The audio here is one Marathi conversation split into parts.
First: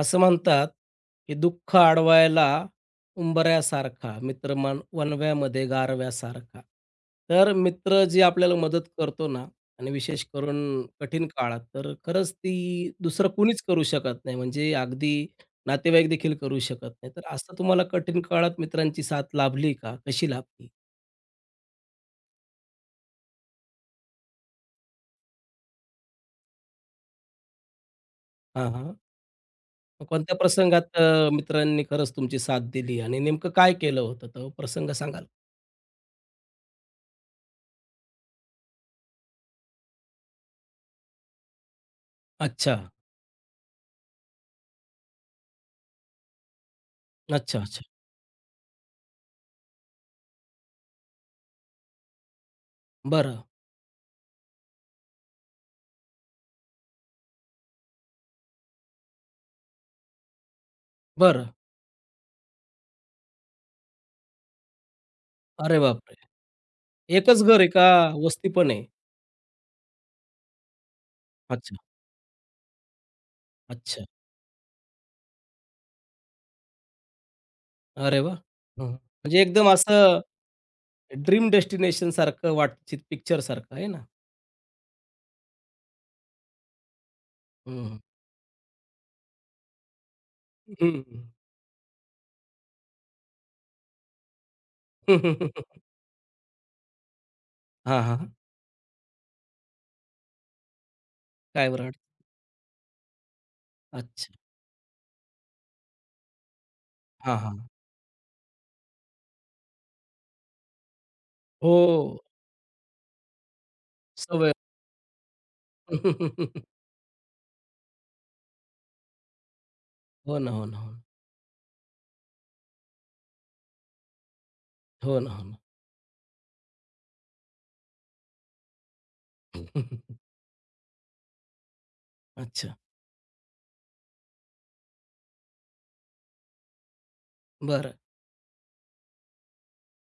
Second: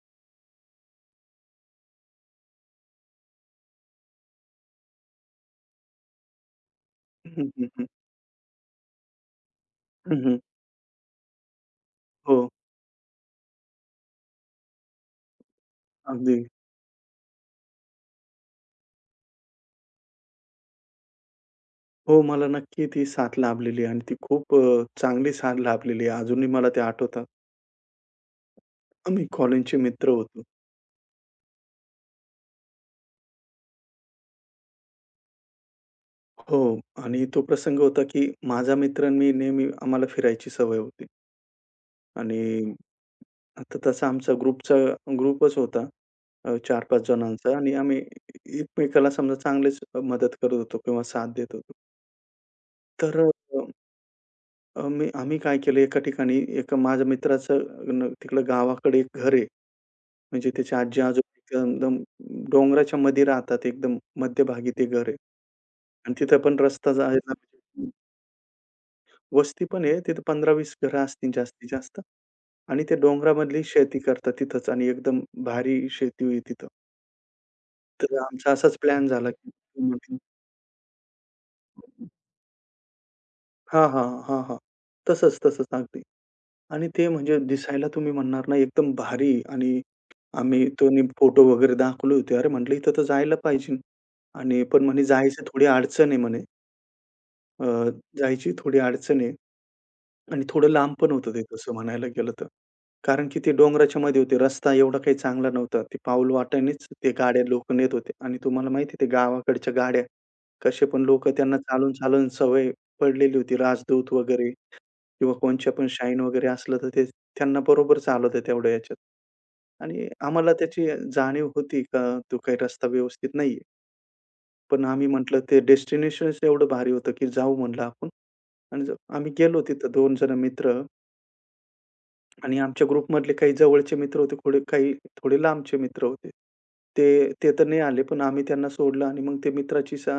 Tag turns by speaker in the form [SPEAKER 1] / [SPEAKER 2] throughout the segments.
[SPEAKER 1] असं म्हणतात, की दुःख अडवायला उंबऱ्यासारखा, मित्र मन वणव्यामध्ये गारव्यासारखा.
[SPEAKER 2] हं,
[SPEAKER 1] तर
[SPEAKER 2] हं, हं.
[SPEAKER 1] मित्र जी आपल्याला मदत करतो ना आणि
[SPEAKER 2] हं,
[SPEAKER 1] विशेष
[SPEAKER 2] हं.
[SPEAKER 1] करून कठीण काळात, तर खरंच
[SPEAKER 2] हो,
[SPEAKER 1] ती दुसरं कुणीच करू शकत नाही. म्हणजे अगदी नातेवाईक देखील
[SPEAKER 2] अगदी.
[SPEAKER 1] करू शकत नाही. तर असं तुम्हाला कठीण काळात मित्रांची साथ लाभली का? कशी लाभली?
[SPEAKER 2] हो, मला नक्की ती साथ लाभलेली आणि ती खूप चांगली साथ लाभलेली आहे. अजूनही मला ते आठवतात.
[SPEAKER 1] हां, हां.
[SPEAKER 2] आम्ही कॉलेजचे
[SPEAKER 1] मग
[SPEAKER 2] मित्र
[SPEAKER 1] कोणत्या
[SPEAKER 2] होतो.
[SPEAKER 1] प्रसंगात मित्रांनी खरंच तुमची साथ दिली आणि नेमकं काय केलं होतं? तो प्रसंग सांगाल?
[SPEAKER 2] हो, आणि तो प्रसंग होता, की माझा मित्र आणि मी नेहमी आम्हाला फिरायची सवय होती आणि
[SPEAKER 1] अच्छा.
[SPEAKER 2] आता तसा आमचा ग्रुपच होता, 4-5 जणांचा
[SPEAKER 1] अच्छा,
[SPEAKER 2] आणि
[SPEAKER 1] अच्छा.
[SPEAKER 2] आम्ही एकमेकाला समजा चांगलीच मदत करत होतो किंवा साथ देत होतो. तर अ
[SPEAKER 1] बरं,
[SPEAKER 2] अ, मी आम्ही काय केलं, एका ठिकाणी एका माझ्या मित्राचं न तिकडं गावाकडे एक घर आहे. म्हणजे त्याची
[SPEAKER 1] बरं.
[SPEAKER 2] आजी-आजोबा एकदम डोंगराच्या मध्ये राहतात. एकदम मध्यभागी ते घर आहे
[SPEAKER 1] अरे
[SPEAKER 2] आणि
[SPEAKER 1] बापरे!
[SPEAKER 2] तिथं पण रस्ता जायला
[SPEAKER 1] एकच घर आहे का वस्ती पण आहे?
[SPEAKER 2] वस्ती पण आहे. तिथं 15-20 घरं असतील जास्तीत
[SPEAKER 1] अच्छा,
[SPEAKER 2] जास्त आणि ते डोंगरामधली शेती
[SPEAKER 1] अच्छा.
[SPEAKER 2] करतात तिथंच आणि एकदम भारी शेती आहे तिथं. तर
[SPEAKER 1] अरे वाह!
[SPEAKER 2] आमचा असाच
[SPEAKER 1] हं,
[SPEAKER 2] प्लॅन झाला
[SPEAKER 1] म्हणजे
[SPEAKER 2] की
[SPEAKER 1] एकदम असं ड्रीम डेस्टिनेशन सारखं वाटचित पिक्चर सारखं
[SPEAKER 2] हां,
[SPEAKER 1] आहे
[SPEAKER 2] हां.
[SPEAKER 1] ना?
[SPEAKER 2] हां, हां. तसंच, तसंच. अगदी. आणि ते म्हणजे
[SPEAKER 1] हं,
[SPEAKER 2] दिसायला
[SPEAKER 1] हं.
[SPEAKER 2] तुम्ही म्हणणार ना एकदम भारी आणि आम्ही तो नी फोटो वगैरे दाखवले होते. अरे म्हटलं इथं तर जायला पाहिजे आणि पण म्हणे जायचं थोडी अडचण आहे म्हणे. अ,
[SPEAKER 1] हां, हां.
[SPEAKER 2] जायची थोडी अडचण आहे आणि थोडं लांब पण होतं ते
[SPEAKER 1] काय
[SPEAKER 2] तसं
[SPEAKER 1] बरं वाटतं?
[SPEAKER 2] म्हणायला गेलं तर. कारण की ते डोंगराच्या मध्ये
[SPEAKER 1] अच्छा.
[SPEAKER 2] होते. रस्ता एवढा काही चांगला नव्हता. ते पाऊल वाटेनेच ते
[SPEAKER 1] हां,
[SPEAKER 2] गाड्या
[SPEAKER 1] हां.
[SPEAKER 2] लोक नेत होते आणि तुम्हाला माहिती आहे ते गावाकडच्या गाड्या कसे पण लोक त्यांना चालून,
[SPEAKER 1] हो,
[SPEAKER 2] चालून सवय पडलेली होती. राजदूत वगैरे
[SPEAKER 1] सवय.
[SPEAKER 2] किंवा कोणच्या पण शाईन वगैरे असलं तर ते त्यांना बरोबर चालवतं तेवढ्या ह्याच्यात. आणि
[SPEAKER 1] हो ना,
[SPEAKER 2] आम्हाला
[SPEAKER 1] हो ना,
[SPEAKER 2] त्याची
[SPEAKER 1] हो ना.
[SPEAKER 2] जाणीव होती का तो काही रस्ता व्यवस्थित नाहीये. पण आम्ही
[SPEAKER 1] हो ना,
[SPEAKER 2] म्हटलं
[SPEAKER 1] हो ना.
[SPEAKER 2] ते डेस्टिनेशनच एवढं भारी होतं की जाऊ म्हणलं आपण आणि आम्ही गेलो तिथं 2 जण मित्र आणि
[SPEAKER 1] अच्छा.
[SPEAKER 2] आमच्या ग्रुपमधले काही जवळचे मित्र होते, थोडे काही थोडे लांबचे मित्र होते. ते ते तर नाही
[SPEAKER 1] बरं.
[SPEAKER 2] आले, पण आम्ही त्यांना सोडलं आणि मग ते मित्राची सा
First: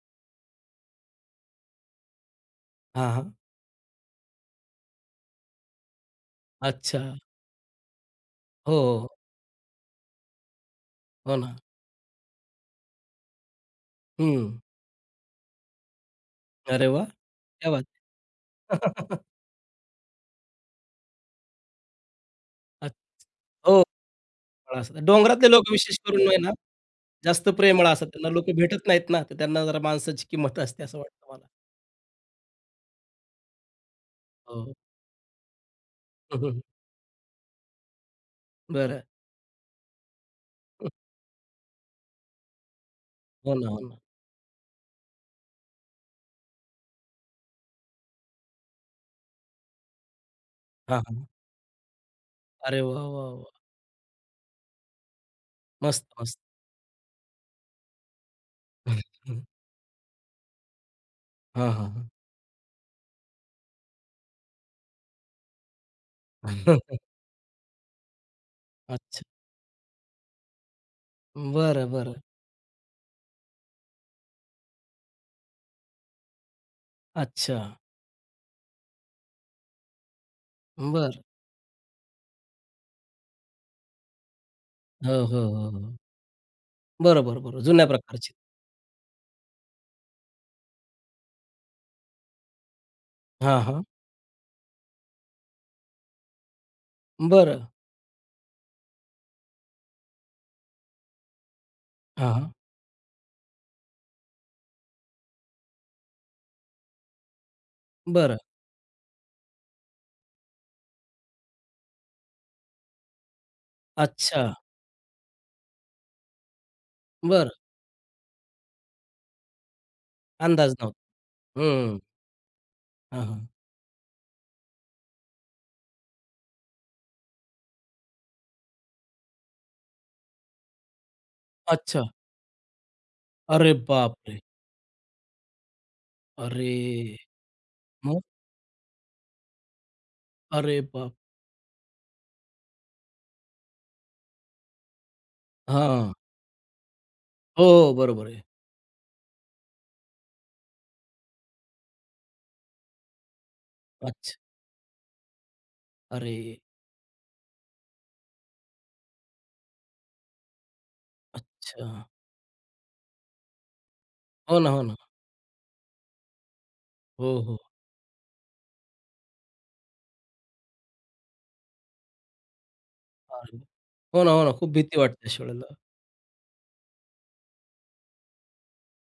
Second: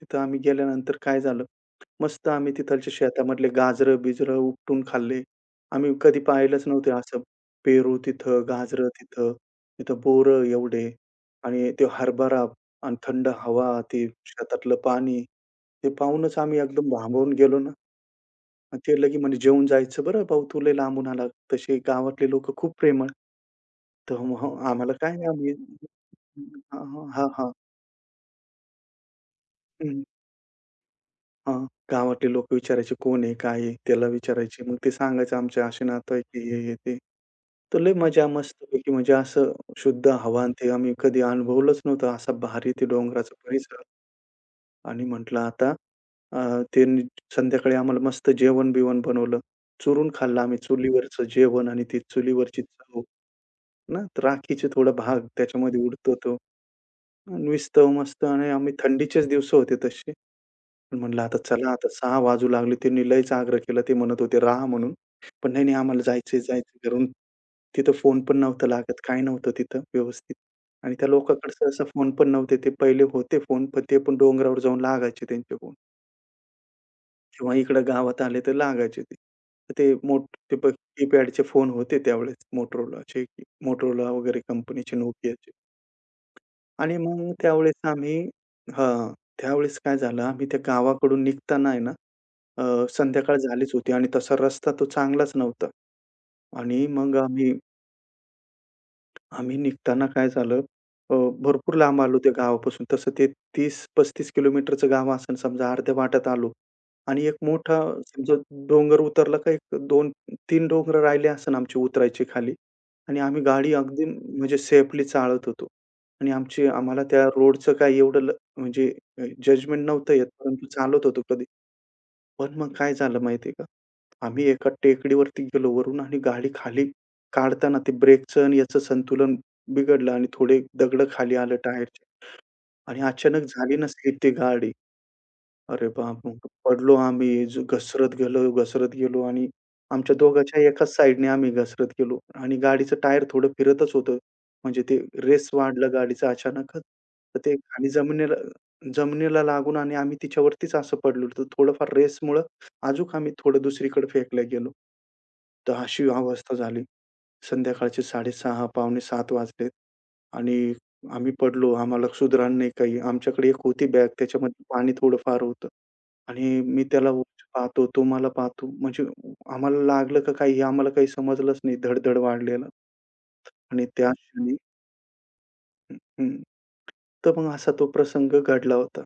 [SPEAKER 2] तिथं आम्ही गेल्यानंतर काय झालं, मस्त आम्ही तिथलच्या
[SPEAKER 1] हां, हां.
[SPEAKER 2] शेतामधले गाजरं-बिजरं उपटून खाल्ले. आम्ही कधी पाहिलंच नव्हते
[SPEAKER 1] अच्छा.
[SPEAKER 2] असं पेरू तिथं,
[SPEAKER 1] हो,
[SPEAKER 2] गाजरं
[SPEAKER 1] हो.
[SPEAKER 2] तिथं, तिथं बोरं एवढे
[SPEAKER 1] हो हो ना.
[SPEAKER 2] आणि ते हरभरा आणि थंड हवा, ते
[SPEAKER 1] हं.
[SPEAKER 2] शेतातलं पाणी, ते पाहूनच आम्ही
[SPEAKER 1] अरे
[SPEAKER 2] एकदम
[SPEAKER 1] वाह!
[SPEAKER 2] भांबावून गेलो ना.
[SPEAKER 1] क्या बात है!
[SPEAKER 2] मग ते लगे म्हणे, "जेवून जायचं बरं भाऊ, तू लय लांबून आला." तसे गावातले लोकं खूप
[SPEAKER 1] अच्छा.
[SPEAKER 2] प्रेमळ.
[SPEAKER 1] हो.
[SPEAKER 2] तर मग हो, आम्हाला काय
[SPEAKER 1] डोंगरातले
[SPEAKER 2] आम्ही
[SPEAKER 1] लोक विशेष करून आहे ना
[SPEAKER 2] हां, हां, हां,
[SPEAKER 1] जास्त
[SPEAKER 2] हां.
[SPEAKER 1] प्रेमळ असतात. त्यांना लोकं भेटत नाहीत ना, तर त्यांना जरा
[SPEAKER 2] हं,
[SPEAKER 1] माणसाची किंमत असते असं वाटतं मला.
[SPEAKER 2] गावातले लोकं विचारायचे, "कोण आहे? काय आहे?" त्याला विचारायचे.
[SPEAKER 1] हो.
[SPEAKER 2] मग ते सांगायचं, "आमचे असे नातं आहे
[SPEAKER 1] हं,
[SPEAKER 2] की हे,
[SPEAKER 1] हं,
[SPEAKER 2] हे, ते." तर लय मजा मस्तपैकी
[SPEAKER 1] बरं.
[SPEAKER 2] म्हणजे असं शुद्ध हवा आणि ते आम्ही कधी अनुभवलंच नव्हतं, असा भारी ते डोंगराचा
[SPEAKER 1] हो ना, हो
[SPEAKER 2] परिसर.
[SPEAKER 1] ना.
[SPEAKER 2] आणि म्हटलं आता अ, त्यांनी संध्याकाळी आम्हाला मस्त जेवण-बिवण बनवलं. चुरून खाल्लं आम्ही
[SPEAKER 1] हां,
[SPEAKER 2] चुलीवरचं
[SPEAKER 1] हां.
[SPEAKER 2] जेवण आणि ती चुलीवरची
[SPEAKER 1] अरे
[SPEAKER 2] चव.
[SPEAKER 1] वाह, वाह, वाह!
[SPEAKER 2] ना तर राखीचे थोडा भाग त्याच्यामध्ये
[SPEAKER 1] मस्त,
[SPEAKER 2] उडतो तो.
[SPEAKER 1] मस्त.
[SPEAKER 2] नुसतं मस्त आणि आम्ही थंडीचेच दिवस होते तसे. पण म्हणलं आता चला
[SPEAKER 1] हां,
[SPEAKER 2] आता
[SPEAKER 1] हां, हां.
[SPEAKER 2] 6 वाजू लागले. त्यांनी लयच आग्रह केला. ते म्हणत होते राहा म्हणून. पण नाही, नाही आम्हाला जायचंय, जायचं घरून. तिथं फोन पण नव्हता लागत. काही
[SPEAKER 1] अच्छा.
[SPEAKER 2] नव्हतं तिथं व्यवस्थित. आणि त्या लोकांकडे सहसा
[SPEAKER 1] बरं,
[SPEAKER 2] फोन
[SPEAKER 1] बरं.
[SPEAKER 2] पण नव्हते. ते पहिले होते फोन, पण ते पण डोंगरावर जाऊन लागायचे त्यांचे फोन. किंवा
[SPEAKER 1] अच्छा.
[SPEAKER 2] इकडं गावात आले तर लागायचे ते. तर ते मोठ ते प
[SPEAKER 1] बरं.
[SPEAKER 2] कीपॅडचे फोन होते त्यावेळेस Motorolaचे, Motorola वगैरे कंपनीचे,
[SPEAKER 1] हो, हो,
[SPEAKER 2] Nokiaचे
[SPEAKER 1] हो, हो.
[SPEAKER 2] आणि मग
[SPEAKER 1] बरोबर, बरोबर.
[SPEAKER 2] त्यावेळेस
[SPEAKER 1] जुन्या
[SPEAKER 2] आम्ही
[SPEAKER 1] प्रकारची.
[SPEAKER 2] हां, त्यावेळेस काय झालं आम्ही त्या गावाकडून निघताना आहे ना, संध्याकाळ
[SPEAKER 1] हां,
[SPEAKER 2] झालीच
[SPEAKER 1] हां.
[SPEAKER 2] होती आणि तसा रस्ता तो चांगलाच नव्हता आणि मग आम्ही
[SPEAKER 1] बरं.
[SPEAKER 2] आम्ही निघताना काय झालं, अ, भरपूर लांब आलो त्या
[SPEAKER 1] हां, हां.
[SPEAKER 2] गावापासून. तसं ते 30-35 किलोमीटरचं गाव असेल समजा. अर्ध्या वाटेत आलो आणि एक मोठा हं. समजा
[SPEAKER 1] बरं.
[SPEAKER 2] डोंगर उतरला का एक 2-3 डोंगर राहिले असेल आमचे उतरायचे खाली आणि आम्ही गाडी अगदी
[SPEAKER 1] अच्छा.
[SPEAKER 2] म्हणजे सेफली चालत होतो आणि आमची आम्हाला त्या
[SPEAKER 1] बरं.
[SPEAKER 2] रोडचं काही एवढं ल म्हणजे जजमेंट नव्हतं येत, परंतु
[SPEAKER 1] अंदाज नव्हता.
[SPEAKER 2] चालत होतो कधी
[SPEAKER 1] हं.
[SPEAKER 2] पण मग काय झालं
[SPEAKER 1] हां, हां.
[SPEAKER 2] माहिती आहे का? आम्ही एका टेकडीवरती गेलो वरून आणि गाडी खाली काढताना ते ब्रेकचं आणि याचं संतुलन बिघडलं आणि थोडे दगडं खाली आलं
[SPEAKER 1] अच्छा.
[SPEAKER 2] टायरचे आणि अचानक
[SPEAKER 1] अरे
[SPEAKER 2] झाली ना स्लिप ती
[SPEAKER 1] बापरे!
[SPEAKER 2] गाडी. अरे बाप! मग पडलो
[SPEAKER 1] अरे!
[SPEAKER 2] आम्ही, जो घसरत
[SPEAKER 1] मग?
[SPEAKER 2] गेलो, घसरत गेलो आणि आमच्या दोघांच्या
[SPEAKER 1] अरे
[SPEAKER 2] एकाच
[SPEAKER 1] बाप!
[SPEAKER 2] साइडने आम्ही घसरत गेलो आणि गाडीचं टायर थोडं फिरतच होतं. म्हणजे ते रेस वाढलं
[SPEAKER 1] हां.
[SPEAKER 2] गाडीचं अचानकच. तर ते
[SPEAKER 1] हो,
[SPEAKER 2] खाली
[SPEAKER 1] हो. बरोबर
[SPEAKER 2] जमिनीला
[SPEAKER 1] आहे.
[SPEAKER 2] जमिनीला लागून आणि आम्ही तिच्यावरतीच असं पडलो होतो. थोडंफार रेसमुळं अजूक आम्ही थोडं दुसरीकडे
[SPEAKER 1] अच्छा.
[SPEAKER 2] फेकल्या गेलो. तर अशी अवस्था
[SPEAKER 1] अरे!
[SPEAKER 2] झाली. संध्याकाळचे 6:30 पावणे सात वाजलेत आणि आम्ही पडलो.
[SPEAKER 1] अच्छा.
[SPEAKER 2] आम्हाला सुधरण नाही काही. आमच्याकडे एक होती बॅग
[SPEAKER 1] हो
[SPEAKER 2] त्याच्यामध्ये
[SPEAKER 1] ना, हो
[SPEAKER 2] पाणी
[SPEAKER 1] ना.
[SPEAKER 2] थोडंफार होतं आणि मी त्याला
[SPEAKER 1] हो,
[SPEAKER 2] उंच
[SPEAKER 1] हो.
[SPEAKER 2] पाहतो, तो मला पाहतो. म्हणजे आम्हाला लागलं का काही हे आम्हाला काही समजलंच नाही. धड वाढलेलं
[SPEAKER 1] अरे!
[SPEAKER 2] आणि त्या
[SPEAKER 1] हो ना, हो ना.
[SPEAKER 2] क्षणी
[SPEAKER 1] खूप भीती वाटते अशा वेळेला.
[SPEAKER 2] हं, तर मग असा तो प्रसंग घडला होता.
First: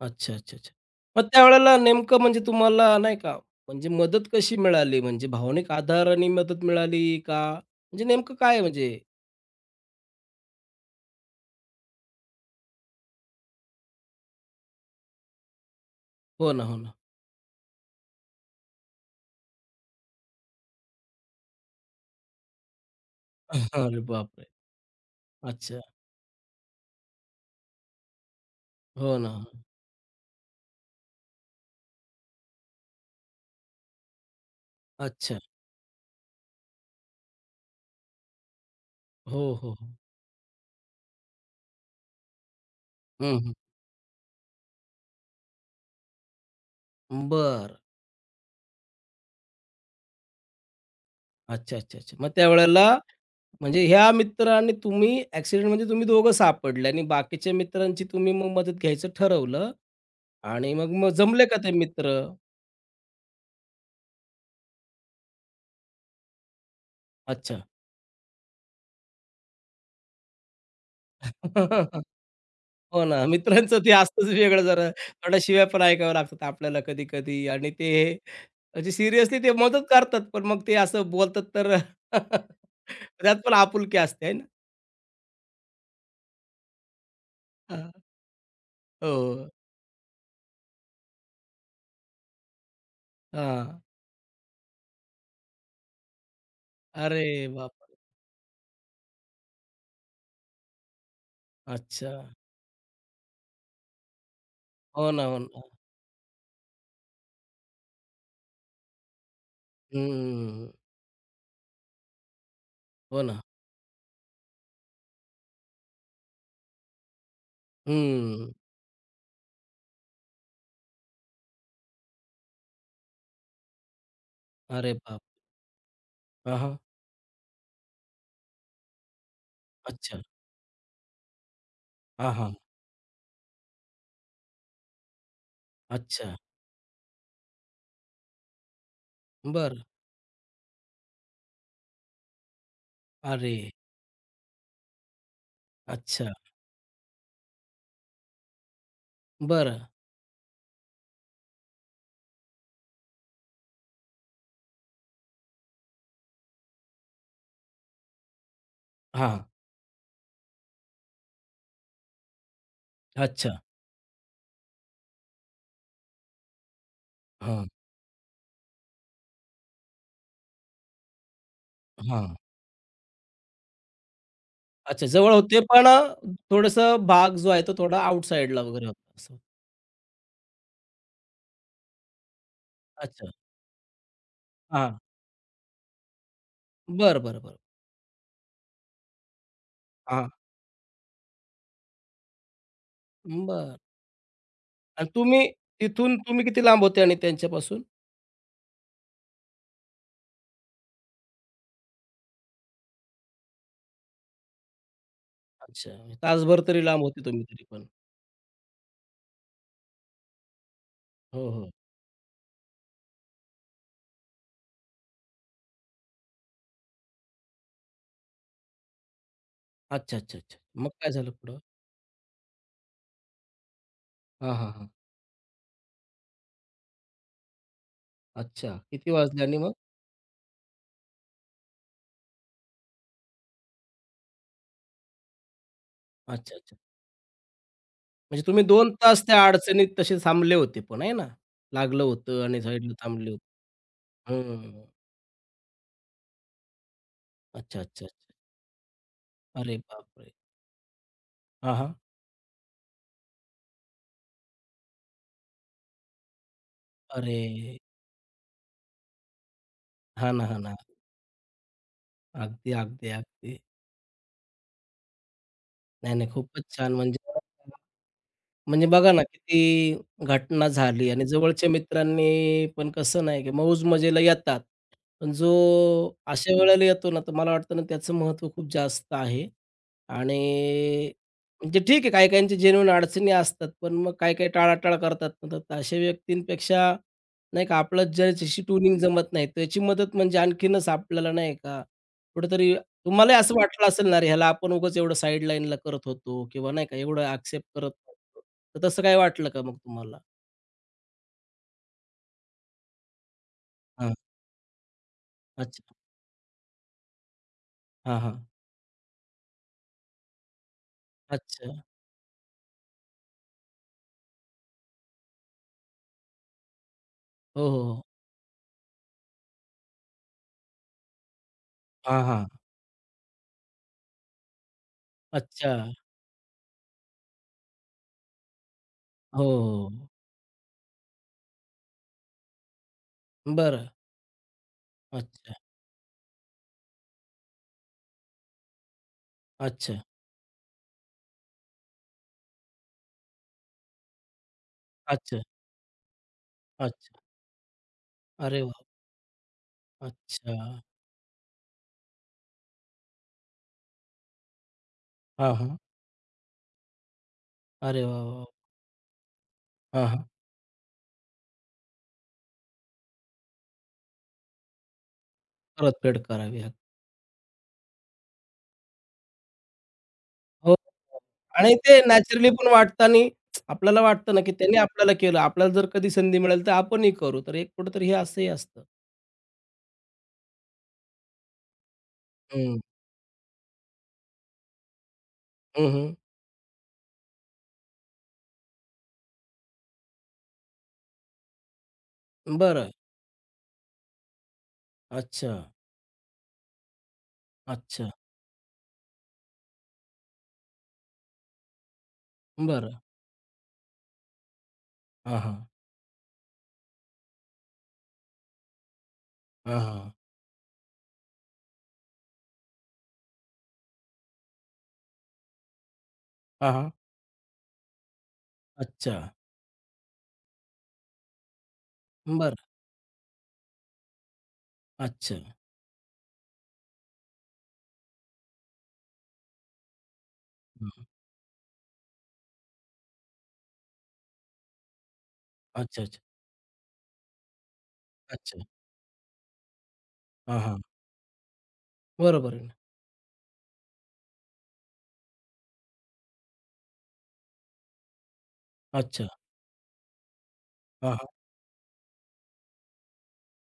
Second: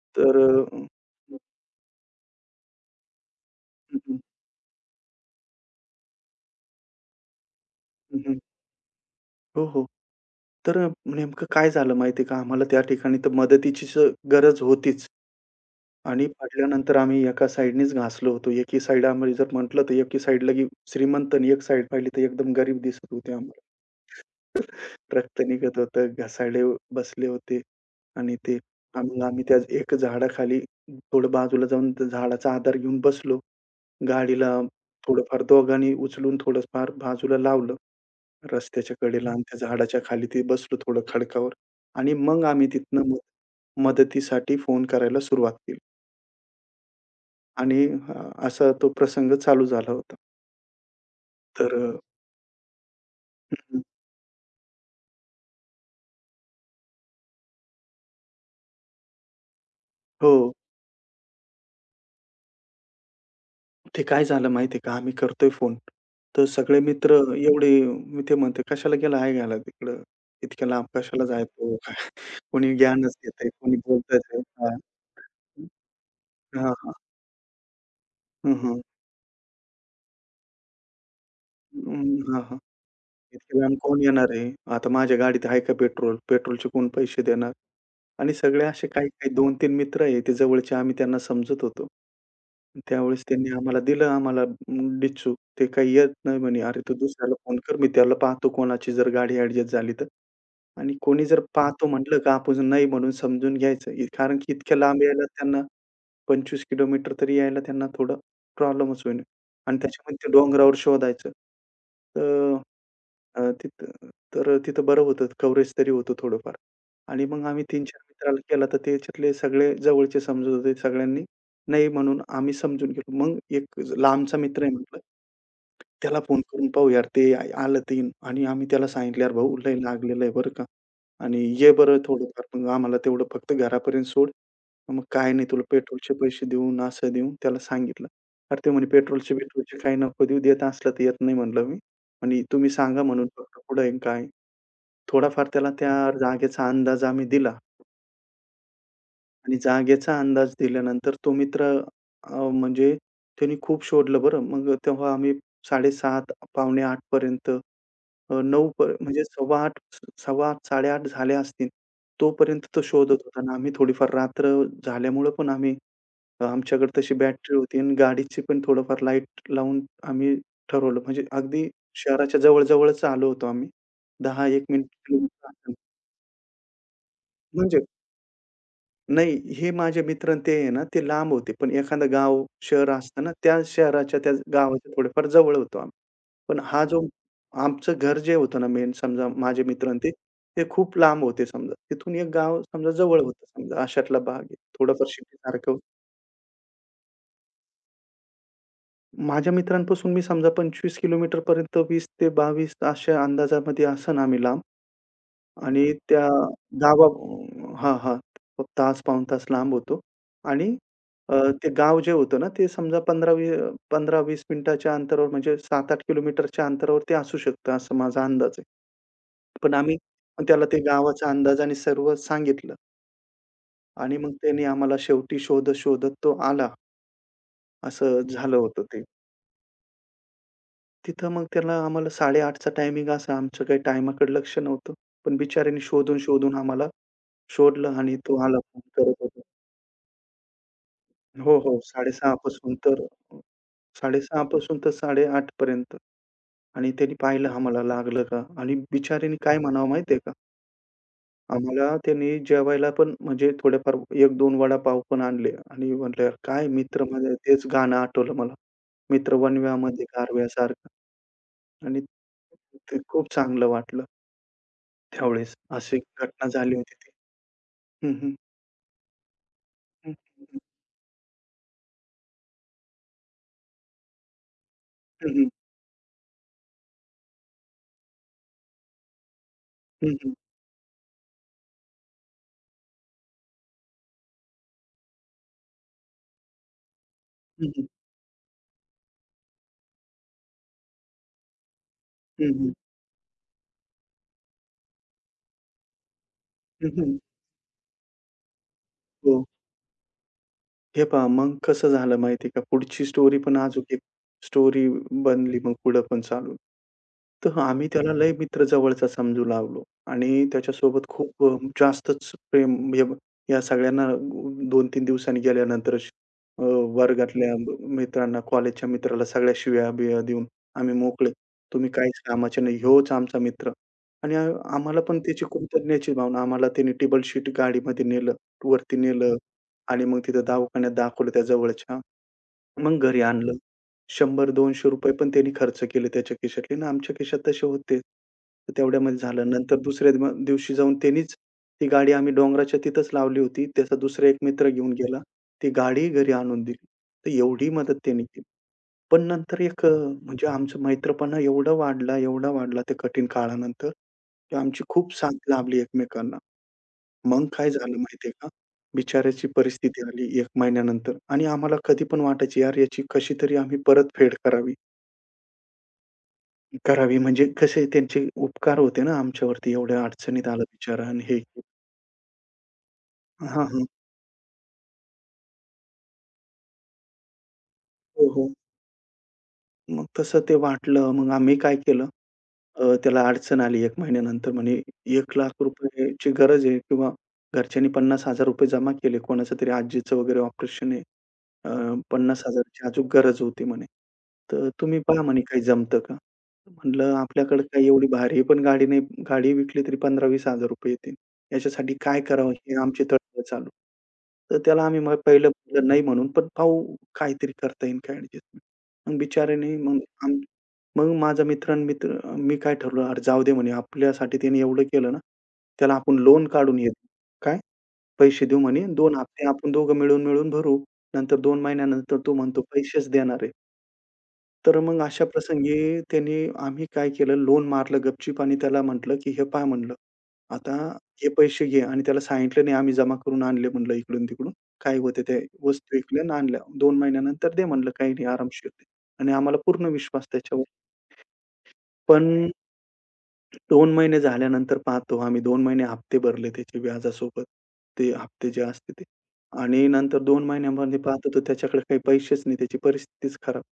[SPEAKER 1] अच्छा,
[SPEAKER 2] तर
[SPEAKER 1] अच्छा, अच्छा. मग त्यावेळेला नेमकं म्हणजे तुम्हाला नाही का, म्हणजे
[SPEAKER 2] हं,
[SPEAKER 1] मदत कशी मिळाली? म्हणजे भावनिक आधाराने मदत मिळाली का? म्हणजे
[SPEAKER 2] हं,
[SPEAKER 1] नेमकं
[SPEAKER 2] हं.
[SPEAKER 1] काय म्हणजे?
[SPEAKER 2] हो, हो. तर नेमकं काय झालं माहिती आहे का, आम्हाला त्या ठिकाणी तर मदतीचीच गरज होतीच आणि
[SPEAKER 1] हो ना, हो ना.
[SPEAKER 2] पडल्यानंतर आम्ही एका साइडनीच घासलो होतो. एकी साइड आम्ही जर म्हटलं, तर एकी साइड लगी श्रीमंत आणि एक साइड पाहिली, तर एकदम गरीब दिसत होते आम्हाला.
[SPEAKER 1] अरे बापरे!
[SPEAKER 2] रक्त निघत
[SPEAKER 1] अच्छा.
[SPEAKER 2] होतं, घासाळे बसले होते आणि ते
[SPEAKER 1] हो
[SPEAKER 2] आम्ही
[SPEAKER 1] ना.
[SPEAKER 2] आम्ही त्या एका झाडाखाली थोडं बाजूला जाऊन त्या झाडाचा आधार घेऊन बसलो. गाडीला
[SPEAKER 1] अच्छा.
[SPEAKER 2] थोडंफार दोघांनी उचलून थोडंफार बाजूला लावलं. रस्त्याच्या कडेला
[SPEAKER 1] हो,
[SPEAKER 2] आणि त्या
[SPEAKER 1] हो, हो.
[SPEAKER 2] झाडाच्या खाली ते बसलो थोडं खडकावर आणि मग आम्ही तिथनं हं. मग
[SPEAKER 1] हं, हं.
[SPEAKER 2] मदतीसाठी फोन करायला सुरुवात केली
[SPEAKER 1] बरं.
[SPEAKER 2] आणि असा तो प्रसंग चालू झाला होता. तर
[SPEAKER 1] अच्छा, अच्छा, अच्छा. मग त्यावेळेला
[SPEAKER 2] हं, हं.
[SPEAKER 1] म्हणजे ह्या मित्राने तुम्ही ॲक्सिडेंट म्हणजे तुम्ही दोघं सापडले आणि बाकीच्या मित्रांची तुम्ही मग मदत घ्यायचं ठरवलं
[SPEAKER 2] हो.
[SPEAKER 1] आणि मग मग जमले का ते मित्र?
[SPEAKER 2] ते काय झालं माहिती का, आम्ही करतोय फोन. तर सगळे मित्र
[SPEAKER 1] अच्छा.
[SPEAKER 2] एवढे मी ते म्हणते, "कशाला गेला आहे घ्यायला तिकडं? इतक्या लांब कशाला जायचं?" काय, कोणी
[SPEAKER 1] हो
[SPEAKER 2] ज्ञानच
[SPEAKER 1] ना,
[SPEAKER 2] घेतंय, कोणी
[SPEAKER 1] मित्रांचं ते असतंच
[SPEAKER 2] बोलतंय.
[SPEAKER 1] वेगळं
[SPEAKER 2] हां,
[SPEAKER 1] जरा थोड्या शिव्या पण ऐकाव्या लागतात
[SPEAKER 2] हां,
[SPEAKER 1] आपल्याला
[SPEAKER 2] हां.
[SPEAKER 1] कधी-कधी आणि ते
[SPEAKER 2] हं, हं.
[SPEAKER 1] म्हणजे सिरियसली ते मदत करतात, पण मग ते असं बोलतात तर. त्यात पण
[SPEAKER 2] इतक्या लांब
[SPEAKER 1] आपुलकी
[SPEAKER 2] कोण
[SPEAKER 1] असते
[SPEAKER 2] येणार
[SPEAKER 1] आहे ना?
[SPEAKER 2] आहे? आता माझ्या गाडीत आहे का पेट्रोल? पेट्रोलचे कोण पैसे देणार?
[SPEAKER 1] हां.
[SPEAKER 2] आणि सगळे असे काही-काही
[SPEAKER 1] हो.
[SPEAKER 2] 2-3 मित्र आहे ते जवळचे आम्ही त्यांना समजत होतो. त्यावेळेस त्यांनी आम्हाला
[SPEAKER 1] हां.
[SPEAKER 2] दिलं आम्हाला डिच्चू. ते काही येत नाही म्हणे. "अरे, तू
[SPEAKER 1] अरे
[SPEAKER 2] दुसऱ्याला फोन
[SPEAKER 1] बाप.
[SPEAKER 2] कर, मी त्याला पाहतो कोणाची जर गाडी ॲडजस्ट झाली तर." आणि कोणी जर पाहतो
[SPEAKER 1] अच्छा.
[SPEAKER 2] म्हटलं का आपण नाही म्हणून समजून घ्यायचं. कारण की इतक्या लांब
[SPEAKER 1] हो
[SPEAKER 2] यायला
[SPEAKER 1] ना, हो
[SPEAKER 2] त्यांना
[SPEAKER 1] ना.
[SPEAKER 2] 25 किलोमीटर तरी यायला त्यांना थोडं प्रॉब्लेमच होईल आणि त्याच्यामध्ये ते नक्कीच.
[SPEAKER 1] हं.
[SPEAKER 2] डोंगरावर शोधायचं. तर
[SPEAKER 1] हो ना.
[SPEAKER 2] तिथं तर तिथं बरं होतं कव्हरेज तरी होतं थोडंफार आणि मग आम्ही 3-4 मित्राला
[SPEAKER 1] हं.
[SPEAKER 2] केला तर त्याच्यातले सगळे जवळचे समजत होते सगळ्यांनी नाही म्हणून आम्ही समजून गेलो. मग एक लांबचा मित्र आहे
[SPEAKER 1] अरे
[SPEAKER 2] म्हटलं,
[SPEAKER 1] बाप!
[SPEAKER 2] त्याला फोन
[SPEAKER 1] हां,
[SPEAKER 2] करून
[SPEAKER 1] हां.
[SPEAKER 2] पाहू यार ते आलं ते आणि आम्ही त्याला सांगितलं, "यार भाऊ लय
[SPEAKER 1] अच्छा.
[SPEAKER 2] लागलेलं आहे बरं का आणि ये बरं
[SPEAKER 1] हां,
[SPEAKER 2] थोडंफार
[SPEAKER 1] हां.
[SPEAKER 2] मग आम्हाला तेवढं फक्त घरापर्यंत सोड." मग "काय नाही तुला पेट्रोलचे
[SPEAKER 1] अच्छा.
[SPEAKER 2] पैसे देऊन, असं देऊन." त्याला सांगितलं. तर ते म्हणे "पेट्रोलचे-बिट्रोलचे
[SPEAKER 1] बरं.
[SPEAKER 2] काही नको देऊ. देत असलं तर येत नाही" म्हणलं मी आणि "तुम्ही सांगा म्हणून
[SPEAKER 1] अरे!
[SPEAKER 2] फक्त कुठं आहे आणि काय आहे?" थोडाफार त्याला त्या
[SPEAKER 1] अच्छा.
[SPEAKER 2] जागेचा अंदाज आम्ही दिला आणि
[SPEAKER 1] बरं.
[SPEAKER 2] जागेचा अंदाज दिल्यानंतर तो मित्र म्हणजे त्याने खूप शोधलं बरं. मग तेव्हा आम्ही 7:30 पावणे 8 पर्यंत 9 पर म्हणजे
[SPEAKER 1] हां.
[SPEAKER 2] 7:15 8:30 झाले असतील. तोपर्यंत तो शोधत होता आणि
[SPEAKER 1] अच्छा.
[SPEAKER 2] आम्ही थोडीफार रात्र झाल्यामुळं पण आम्ही आमच्याकडे तशी बॅटरी
[SPEAKER 1] हां,
[SPEAKER 2] होती आणि गाडीची पण थोडंफार लाईट लावून आम्ही ठरवलं. म्हणजे अगदी
[SPEAKER 1] हां.
[SPEAKER 2] शहराच्या जवळ-जवळच आलो होतो आम्ही. दहा एक मिनिट
[SPEAKER 1] अच्छा जवळ होते
[SPEAKER 2] हं.
[SPEAKER 1] पण थोडंसं भाग जो आहे तो
[SPEAKER 2] म्हणजे
[SPEAKER 1] थोडा आउटसाइडला वगैरे होता असं.
[SPEAKER 2] नाही हे माझे मित्र आणि ते आहे ना, ते लांब होते. पण एखादं गाव, शहर असतं
[SPEAKER 1] अच्छा.
[SPEAKER 2] ना, त्या शहराच्या त्या गावाच्या
[SPEAKER 1] हां.
[SPEAKER 2] थोडेफार जवळ होतो आम्ही. पण हा जो
[SPEAKER 1] बरं, बरं, बरं.
[SPEAKER 2] आमचं घर जे होतं ना मेन समजा माझे मित्र आणि ते,
[SPEAKER 1] हां.
[SPEAKER 2] ते खूप लांब होते समजा. तिथून एक गाव समजा जवळ होतं
[SPEAKER 1] बरं.
[SPEAKER 2] समजा अशातला भाग आहे. थोडंफार
[SPEAKER 1] आणि तुम्ही
[SPEAKER 2] सिटीसारखं
[SPEAKER 1] तिथून तुम्ही किती लांब होते आणि त्यांच्यापासून?
[SPEAKER 2] माझ्या मित्रांपासून मी समजा 25 किलोमीटरपर्यंत 20 ते 22 अशा अंदाजामध्ये असेन आम्ही लांब आणि
[SPEAKER 1] अच्छा. म्हणजे
[SPEAKER 2] त्या
[SPEAKER 1] तासभर तरी लांब होते तुम्ही तरी
[SPEAKER 2] 10-12
[SPEAKER 1] पण.
[SPEAKER 2] हां, हां. तास, पाऊण तास लांब होतो आणि अ,
[SPEAKER 1] हो,
[SPEAKER 2] ते
[SPEAKER 1] हो.
[SPEAKER 2] गाव जे होतं ना, ते समजा 15-20 मिनिटाच्या अंतरावर म्हणजे 7-8 किलोमीटरच्या अंतरावर ते असू शकतं, असा माझा अंदाज आहे. पण आम्ही
[SPEAKER 1] अच्छा, अच्छा, अच्छा.
[SPEAKER 2] त्याला ते
[SPEAKER 1] मग काय
[SPEAKER 2] गावाचा
[SPEAKER 1] झालं पुढं?
[SPEAKER 2] अंदाज आणि सर्व सांगितलं आणि मग
[SPEAKER 1] हां,
[SPEAKER 2] त्यांनी
[SPEAKER 1] हां, हां.
[SPEAKER 2] आम्हाला शेवटी शोधत-शोधत तो आला, असं झालं
[SPEAKER 1] अच्छा.
[SPEAKER 2] होतं ते.
[SPEAKER 1] किती वाजले आणि मग?
[SPEAKER 2] तिथं मग त्याला आम्हाला 8:30चा टायमिंग असा. आमचं काही टायमाकडे लक्ष नव्हतं. पण बिचाऱ्याने शोधून, शोधून
[SPEAKER 1] अच्छा.
[SPEAKER 2] आम्हाला शोधलं आणि तो
[SPEAKER 1] म्हणजे
[SPEAKER 2] आला
[SPEAKER 1] तुम्ही
[SPEAKER 2] फोन
[SPEAKER 1] 2
[SPEAKER 2] करत
[SPEAKER 1] तास
[SPEAKER 2] होता.
[SPEAKER 1] त्या अडचणीत तसे थांबले होते पण आहे ना?
[SPEAKER 2] हो, हो.
[SPEAKER 1] लागलं
[SPEAKER 2] 6:30
[SPEAKER 1] होतं आणि
[SPEAKER 2] पासून
[SPEAKER 1] साईडला
[SPEAKER 2] तर
[SPEAKER 1] थांबले होते.
[SPEAKER 2] 6:30 पासून
[SPEAKER 1] हं.
[SPEAKER 2] तर 8:30 पर्यंत आणि त्यांनी पाहिलं
[SPEAKER 1] अच्छा,
[SPEAKER 2] आम्हाला
[SPEAKER 1] अच्छा, अच्छा.
[SPEAKER 2] लागलं का आणि बिचाऱ्याने काय
[SPEAKER 1] अरे
[SPEAKER 2] म्हणावं माहिती का?
[SPEAKER 1] बापरे! हां,
[SPEAKER 2] आम्हाला
[SPEAKER 1] हां.
[SPEAKER 2] त्यांनी जेवायला पण म्हणजे थोडेफार 1-2 वडापाव पण आणले आणि म्हटलं, "काय मित्र माझे"
[SPEAKER 1] अरे!
[SPEAKER 2] तेच गाणं आठवलं मला. "मित्र वणव्यामध्ये
[SPEAKER 1] हां ना, हां ना.
[SPEAKER 2] गारव्यासारखा" आणि
[SPEAKER 1] अगदी,
[SPEAKER 2] ते
[SPEAKER 1] अगदी,
[SPEAKER 2] खूप
[SPEAKER 1] अगदी.
[SPEAKER 2] चांगलं वाटलं. त्यावेळेस अशी
[SPEAKER 1] नाही, नाही.
[SPEAKER 2] घटना
[SPEAKER 1] खूपच
[SPEAKER 2] झाली
[SPEAKER 1] छान
[SPEAKER 2] होती ती.
[SPEAKER 1] म्हणजे
[SPEAKER 2] हं, हं.
[SPEAKER 1] म्हणजे बघा ना, किती
[SPEAKER 2] हं, हं, हं.
[SPEAKER 1] घटना झाली आणि जवळच्या मित्रांनी पण कसं नाही, की मौज-मजेला येतात. पण
[SPEAKER 2] हं, हं.
[SPEAKER 1] जो अशा वेळेला येतो ना, तर मला वाटतं ना, त्याचं महत्त्व खूप जास्त आहे.
[SPEAKER 2] हं, हं.
[SPEAKER 1] आणि म्हणजे ठीक आहे, काही काहींच्या जेन्युइन अडचणी असतात, पण मग काही काही टाळाटाळ करतात ना, तर अशा व्यक्तींपेक्षा नाही
[SPEAKER 2] हं,
[SPEAKER 1] का,
[SPEAKER 2] हं.
[SPEAKER 1] आपलं ज्याच्याशी ट्युनिंग जमत नाही, त्याची मदत म्हणजे आणखीनच आपल्याला नाही का,
[SPEAKER 2] हं, हं.
[SPEAKER 1] कुठेतरी तुम्हालाही असं वाटलं असेल ना, "अरे, ह्याला आपण उगाच एवढं साइड लाईनला करत होतो" किंवा नाही का,
[SPEAKER 2] हं,
[SPEAKER 1] "एवढं एक्सेप्ट करत". तर तसं काही
[SPEAKER 2] हो.
[SPEAKER 1] वाटलं का मग तुम्हाला?
[SPEAKER 2] हे पहा, मग कसं झालं माहिती आहे का, पुढची स्टोरी पण अजून एक
[SPEAKER 1] हां.
[SPEAKER 2] स्टोरी बनली मग
[SPEAKER 1] अच्छा.
[SPEAKER 2] पुढं पण चालू। तर आम्ही त्याला
[SPEAKER 1] हां,
[SPEAKER 2] लय
[SPEAKER 1] हां.
[SPEAKER 2] मित्र जवळचा समजू लागलो आणि त्याच्यासोबत खूप
[SPEAKER 1] अच्छा.
[SPEAKER 2] जास्तच प्रेम म्हणजे या सगळ्यांना 2-3 दिवसांनी गेल्यानंतर अ, वर्गातल्या
[SPEAKER 1] हो, हो, हो.
[SPEAKER 2] मित्रांना, कॉलेजच्या मित्राला सगळ्या शिव्या-बिव्या देऊन आम्ही मोकळे. तुम्ही काहीच
[SPEAKER 1] हां, हां.
[SPEAKER 2] कामाचे नाही, ह्योच आमचा मित्र आणि आम्हाला पण त्याची
[SPEAKER 1] अच्छा.
[SPEAKER 2] कृतज्ञतेची भावना. आम्हाला त्याने टेबल शीट गाडीमध्ये नेलं, वरती नेलं.
[SPEAKER 1] हो, हो,
[SPEAKER 2] आणि
[SPEAKER 1] हो.
[SPEAKER 2] मग तिथं दवाखान्यात दाखवलं त्या जवळच्या. मग घरी आणलं. हं.
[SPEAKER 1] बरं.
[SPEAKER 2] ₹100-200 पण त्यांनी
[SPEAKER 1] अच्छा,
[SPEAKER 2] खर्च केले त्याच्या खिशातले आणि आमच्या खिशात तसे होते. तर तेवढ्यामध्ये झालं. नंतर
[SPEAKER 1] अच्छा,
[SPEAKER 2] दुसऱ्या म दिवशी जाऊन त्यांनीच ती गाडी आम्ही डोंगराच्या तिथंच लावली होती. त्याचा दुसरा एक मित्र घेऊन गेला.
[SPEAKER 1] अच्छा,
[SPEAKER 2] ती गाडी घरी आणून दिली.
[SPEAKER 1] अच्छा.
[SPEAKER 2] तर एवढी मदत त्यांनी केली.
[SPEAKER 1] अरे वाह!
[SPEAKER 2] पण नंतर एक म्हणजे आमचा
[SPEAKER 1] अच्छा.
[SPEAKER 2] मित्रपणा एवढा वाढला, एवढा वाढला त्या कठीण काळानंतर, की आमची खूप साथ
[SPEAKER 1] हां, हां.
[SPEAKER 2] लाभली एकमेकांना. मग काय झालं
[SPEAKER 1] अरे वाह,
[SPEAKER 2] माहिती आहे
[SPEAKER 1] वाह!
[SPEAKER 2] का? बिचाऱ्याची परिस्थिती
[SPEAKER 1] हां, हां.
[SPEAKER 2] आली 1 महिन्यानंतर आणि आम्हाला कधी पण वाटायची यार याची कशीतरी आम्ही परतफेड करावी,
[SPEAKER 1] परतफेड करावी हं.
[SPEAKER 2] करावी म्हणजे कसे त्यांचे उपकार होते ना आमच्यावरती एवढ्या अडचणीत आला
[SPEAKER 1] हो
[SPEAKER 2] बिचारा आणि हे
[SPEAKER 1] आणि ते नॅचरली पण वाटतं आणि
[SPEAKER 2] हां, हां.
[SPEAKER 1] आपल्याला वाटतं ना, की त्यांनी आपल्याला केलं. आपल्याला जर कधी संधी मिळाली तर आपणही करू. तर एक कुठेतरी हे
[SPEAKER 2] हो,
[SPEAKER 1] असंही
[SPEAKER 2] हो.
[SPEAKER 1] असतं.
[SPEAKER 2] मग तसं ते वाटलं मग आम्ही काय केलं
[SPEAKER 1] हं,
[SPEAKER 2] त्याला अडचण आली 1 महिन्यानंतर म्हणे
[SPEAKER 1] हं,
[SPEAKER 2] ₹1,00,000
[SPEAKER 1] हं.
[SPEAKER 2] ची गरज आहे किंवा घरच्यांनी ₹50,000 जमा केले. कोणाचं तरी आजीचं वगैरे ऑपरेशन आहे. अ, 50,000 ची
[SPEAKER 1] बरं.
[SPEAKER 2] अजून गरज होती म्हणे. तर तुम्ही पहा म्हणे
[SPEAKER 1] अच्छा,
[SPEAKER 2] काही जमतं का? म्हटलं आपल्याकडे काही एवढी
[SPEAKER 1] अच्छा.
[SPEAKER 2] भारी पण गाडी नाही. गाडी विकली तरी 15,000-20,000 रुपये येतील. याच्यासाठी काय करावं हे
[SPEAKER 1] बरं.
[SPEAKER 2] आमची तळमळ चालू. तर त्याला आम्ही मग
[SPEAKER 1] हां,
[SPEAKER 2] पहिलं
[SPEAKER 1] हां.
[SPEAKER 2] म्हटलं नाही म्हणून, पण पाहू काहीतरी करता येईल काय ॲडजस्टमेंट. मग बिचाऱ्याने
[SPEAKER 1] हां,
[SPEAKER 2] मग
[SPEAKER 1] हां.
[SPEAKER 2] आम मग माझा मित्र आणि मित्र मी काय ठरवलं, "अरे जाऊ दे म्हणे आपल्यासाठी त्याने एवढं केलं ना, त्याला आपण लोन
[SPEAKER 1] हां,
[SPEAKER 2] काढून घेऊ."
[SPEAKER 1] हां.
[SPEAKER 2] काय? पैसे देऊ म्हणे दोन
[SPEAKER 1] अच्छा.
[SPEAKER 2] हप्ते आपण दोघं मिळून-मिळून भरू. नंतर दोन महिन्यानंतर तो
[SPEAKER 1] बरं.
[SPEAKER 2] म्हणतो पैसेच देणार आहे. तर मग अशा
[SPEAKER 1] अच्छा.
[SPEAKER 2] प्रसंगी त्यांनी आम्ही काय केलं लोन मारलं गपचूप आणि त्याला म्हटलं, की "हे पहा" म्हणलं, "आता
[SPEAKER 1] हं.
[SPEAKER 2] हे पैसे घे" आणि त्याला सांगितलं नाही आम्ही जमा करून आणले म्हणलं इकडून-तिकडून. काय होते ते वस्तू
[SPEAKER 1] अच्छा, अच्छा.
[SPEAKER 2] विकल्या आणि आणल्या. 2 महिन्यानंतर दे म्हणलं काही नाही
[SPEAKER 1] अच्छा.
[SPEAKER 2] आरामशीर दे आणि आम्हाला पूर्ण विश्वास
[SPEAKER 1] हां,
[SPEAKER 2] त्याच्यावर.
[SPEAKER 1] हां.
[SPEAKER 2] पण
[SPEAKER 1] बरोबर आहे ना.
[SPEAKER 2] 2 महिने झाल्यानंतर पाहतो आम्ही 2 महिने हप्ते भरले त्याचे व्याजासोबत. ते हप्ते जे असते ते.
[SPEAKER 1] अच्छा.
[SPEAKER 2] आणि नंतर 2 महिन्यामध्ये
[SPEAKER 1] हां, हां.
[SPEAKER 2] पाहतो तर त्याच्याकडे काही पैसेच नाही. त्याची परिस्थितीच खराब.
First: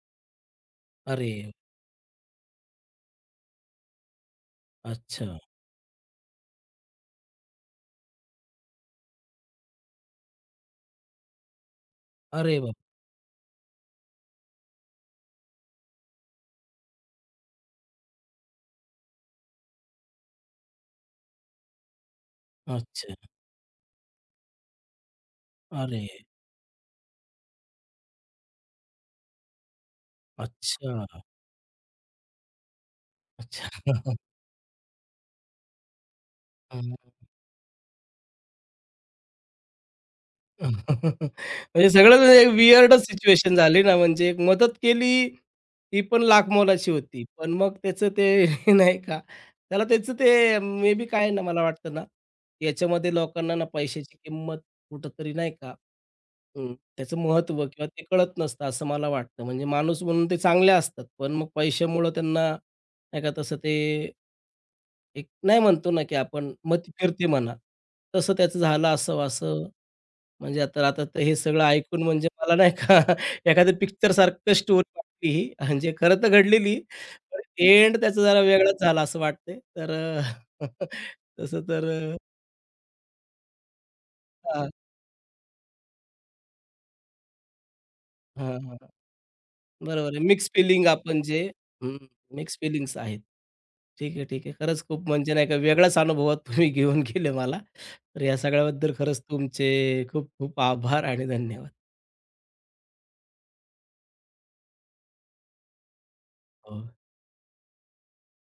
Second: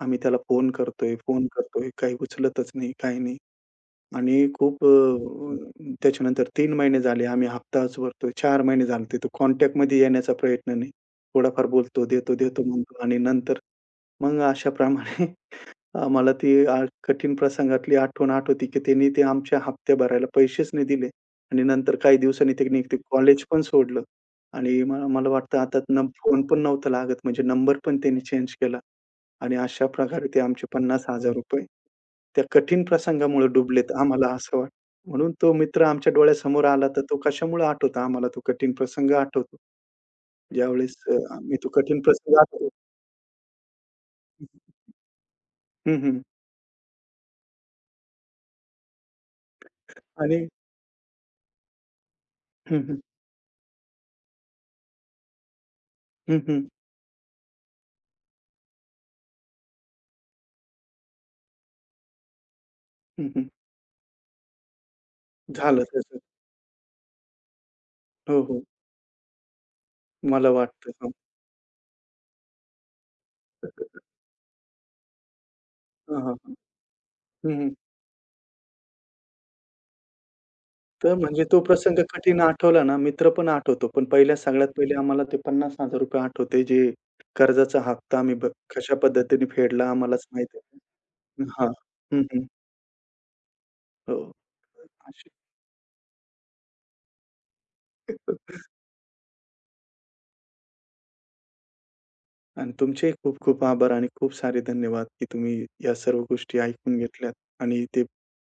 [SPEAKER 2] आम्ही त्याला फोन करतोय,
[SPEAKER 1] अरे!
[SPEAKER 2] फोन करतोय. काही उचलतच नाही, काही नाही. आणि खूप
[SPEAKER 1] अच्छा.
[SPEAKER 2] त्याच्यानंतर 3 महिने झाले आम्ही हप्ताच भरतोय. 4 महिने झाले तो कॉन्टॅक्टमध्ये येण्याचा प्रयत्न नाही. थोडाफार बोलतो, देतो,
[SPEAKER 1] अरे
[SPEAKER 2] देतो
[SPEAKER 1] बाप!
[SPEAKER 2] म्हणतो आणि नंतर मग अशाप्रमाणे आम्हाला ती कठीण प्रसंगातली आठवण आठवती, की त्यांनी ते आमच्या हप्ते भरायला पैसेच नाही दिले आणि नंतर काही दिवसांनी त्यांनी ते
[SPEAKER 1] अच्छा.
[SPEAKER 2] कॉलेज पण सोडलं आणि म मला वाटतं आता न
[SPEAKER 1] अरे!
[SPEAKER 2] फोन पण नव्हता लागत म्हणजे नंबर पण त्यांनी चेंज केला आणि अशा प्रकारे ते आमचे
[SPEAKER 1] अच्छा.
[SPEAKER 2] ₹50,000 त्या कठीण प्रसंगामुळे
[SPEAKER 1] अच्छा.
[SPEAKER 2] डुबलेत आम्हाला असं वाटतं. म्हणून तो मित्र आमच्या डोळ्यासमोर आला तर
[SPEAKER 1] हं.
[SPEAKER 2] तो कशामुळे आठवतो आम्हाला तो कठीण प्रसंग आठवतो. ज्यावेळेस आम्ही तो
[SPEAKER 1] म्हणजे
[SPEAKER 2] कठीण
[SPEAKER 1] सगळंच
[SPEAKER 2] प्रसंग
[SPEAKER 1] म्हणजे एक
[SPEAKER 2] आठवतो.
[SPEAKER 1] वियर्डच सिच्युएशन झाली ना, म्हणजे एक मदत केली,
[SPEAKER 2] हं,
[SPEAKER 1] ती
[SPEAKER 2] हं.
[SPEAKER 1] पण लाखमोलाची होती. पण मग त्याचं ते नाही का, त्याला त्याचं
[SPEAKER 2] आणि
[SPEAKER 1] ते मे बी काय ना, मला वाटतं ना,
[SPEAKER 2] हं, हं.
[SPEAKER 1] याच्यामध्ये लोकांना ना पैशाची किंमत कुठेतरी नाही का
[SPEAKER 2] हं, हं.
[SPEAKER 1] त्याचं महत्त्व किंवा ते कळत नसतं असं मला वाटतं. म्हणजे माणूस म्हणून ते चांगले असतात, पण मग पैशामुळं त्यांना नाही का
[SPEAKER 2] हं,
[SPEAKER 1] तसं ते एक नाही
[SPEAKER 2] झालं
[SPEAKER 1] म्हणतो ना, की
[SPEAKER 2] त्याचं.
[SPEAKER 1] आपण मती फिरते म्हणा, तसं
[SPEAKER 2] हो,
[SPEAKER 1] त्याचं
[SPEAKER 2] हो.
[SPEAKER 1] झालं असावं असं
[SPEAKER 2] मला
[SPEAKER 1] म्हणजे तर
[SPEAKER 2] वाटतं.
[SPEAKER 1] आता
[SPEAKER 2] हां.
[SPEAKER 1] तर हे सगळं ऐकून म्हणजे मला नाही का. एखाद्या पिक्चरसारखं स्टोरी वाटली ही, म्हणजे
[SPEAKER 2] हां,
[SPEAKER 1] खरं तर
[SPEAKER 2] हां, हां.
[SPEAKER 1] घडलेली, पण
[SPEAKER 2] हं, हं.
[SPEAKER 1] एंड त्याचा जरा वेगळाच झाला असं वाटतंय.
[SPEAKER 2] तर म्हणजे तो
[SPEAKER 1] तसं तर
[SPEAKER 2] प्रसंग
[SPEAKER 1] अ,
[SPEAKER 2] कठीण आठवला ना, मित्र पण आठवतो. पण पहिल्या सगळ्यात
[SPEAKER 1] हां,
[SPEAKER 2] पहिले आम्हाला ते ₹50,000 आठवते, जे कर्जाचा हप्ता आम्ही ब
[SPEAKER 1] हां, हां.
[SPEAKER 2] कशा पद्धतीने फेडला
[SPEAKER 1] बरोबर आहे.
[SPEAKER 2] आम्हालाच
[SPEAKER 1] मिक्स
[SPEAKER 2] माहिती
[SPEAKER 1] फिलिंग
[SPEAKER 2] आहे.
[SPEAKER 1] आपण जे
[SPEAKER 2] हां. हं, हं.
[SPEAKER 1] मिक्स फिलिंग्स आहेत.
[SPEAKER 2] हो.
[SPEAKER 1] ठीक आहे, ठीक आहे. खरंच खूप
[SPEAKER 2] अशी
[SPEAKER 1] म्हणजे नाही का वेगळाच अनुभवात तुम्ही घेऊन गेले मला. तर या सगळ्याबद्दल खरंच तुमचे खूप खूप आभार आणि धन्यवाद.
[SPEAKER 2] आणि तुमचे खूप खूप आभार आणि खूप सारे धन्यवाद, की तुम्ही या सर्व गोष्टी
[SPEAKER 1] हो.
[SPEAKER 2] ऐकून घेतल्यात आणि ते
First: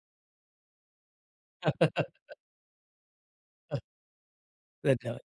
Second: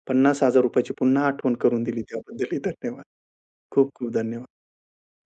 [SPEAKER 2] ₹50,000 ची पुन्हा आठवण करून दिली. त्याबद्दलही धन्यवाद. खूप खूप धन्यवाद.
[SPEAKER 1] धन्यवाद.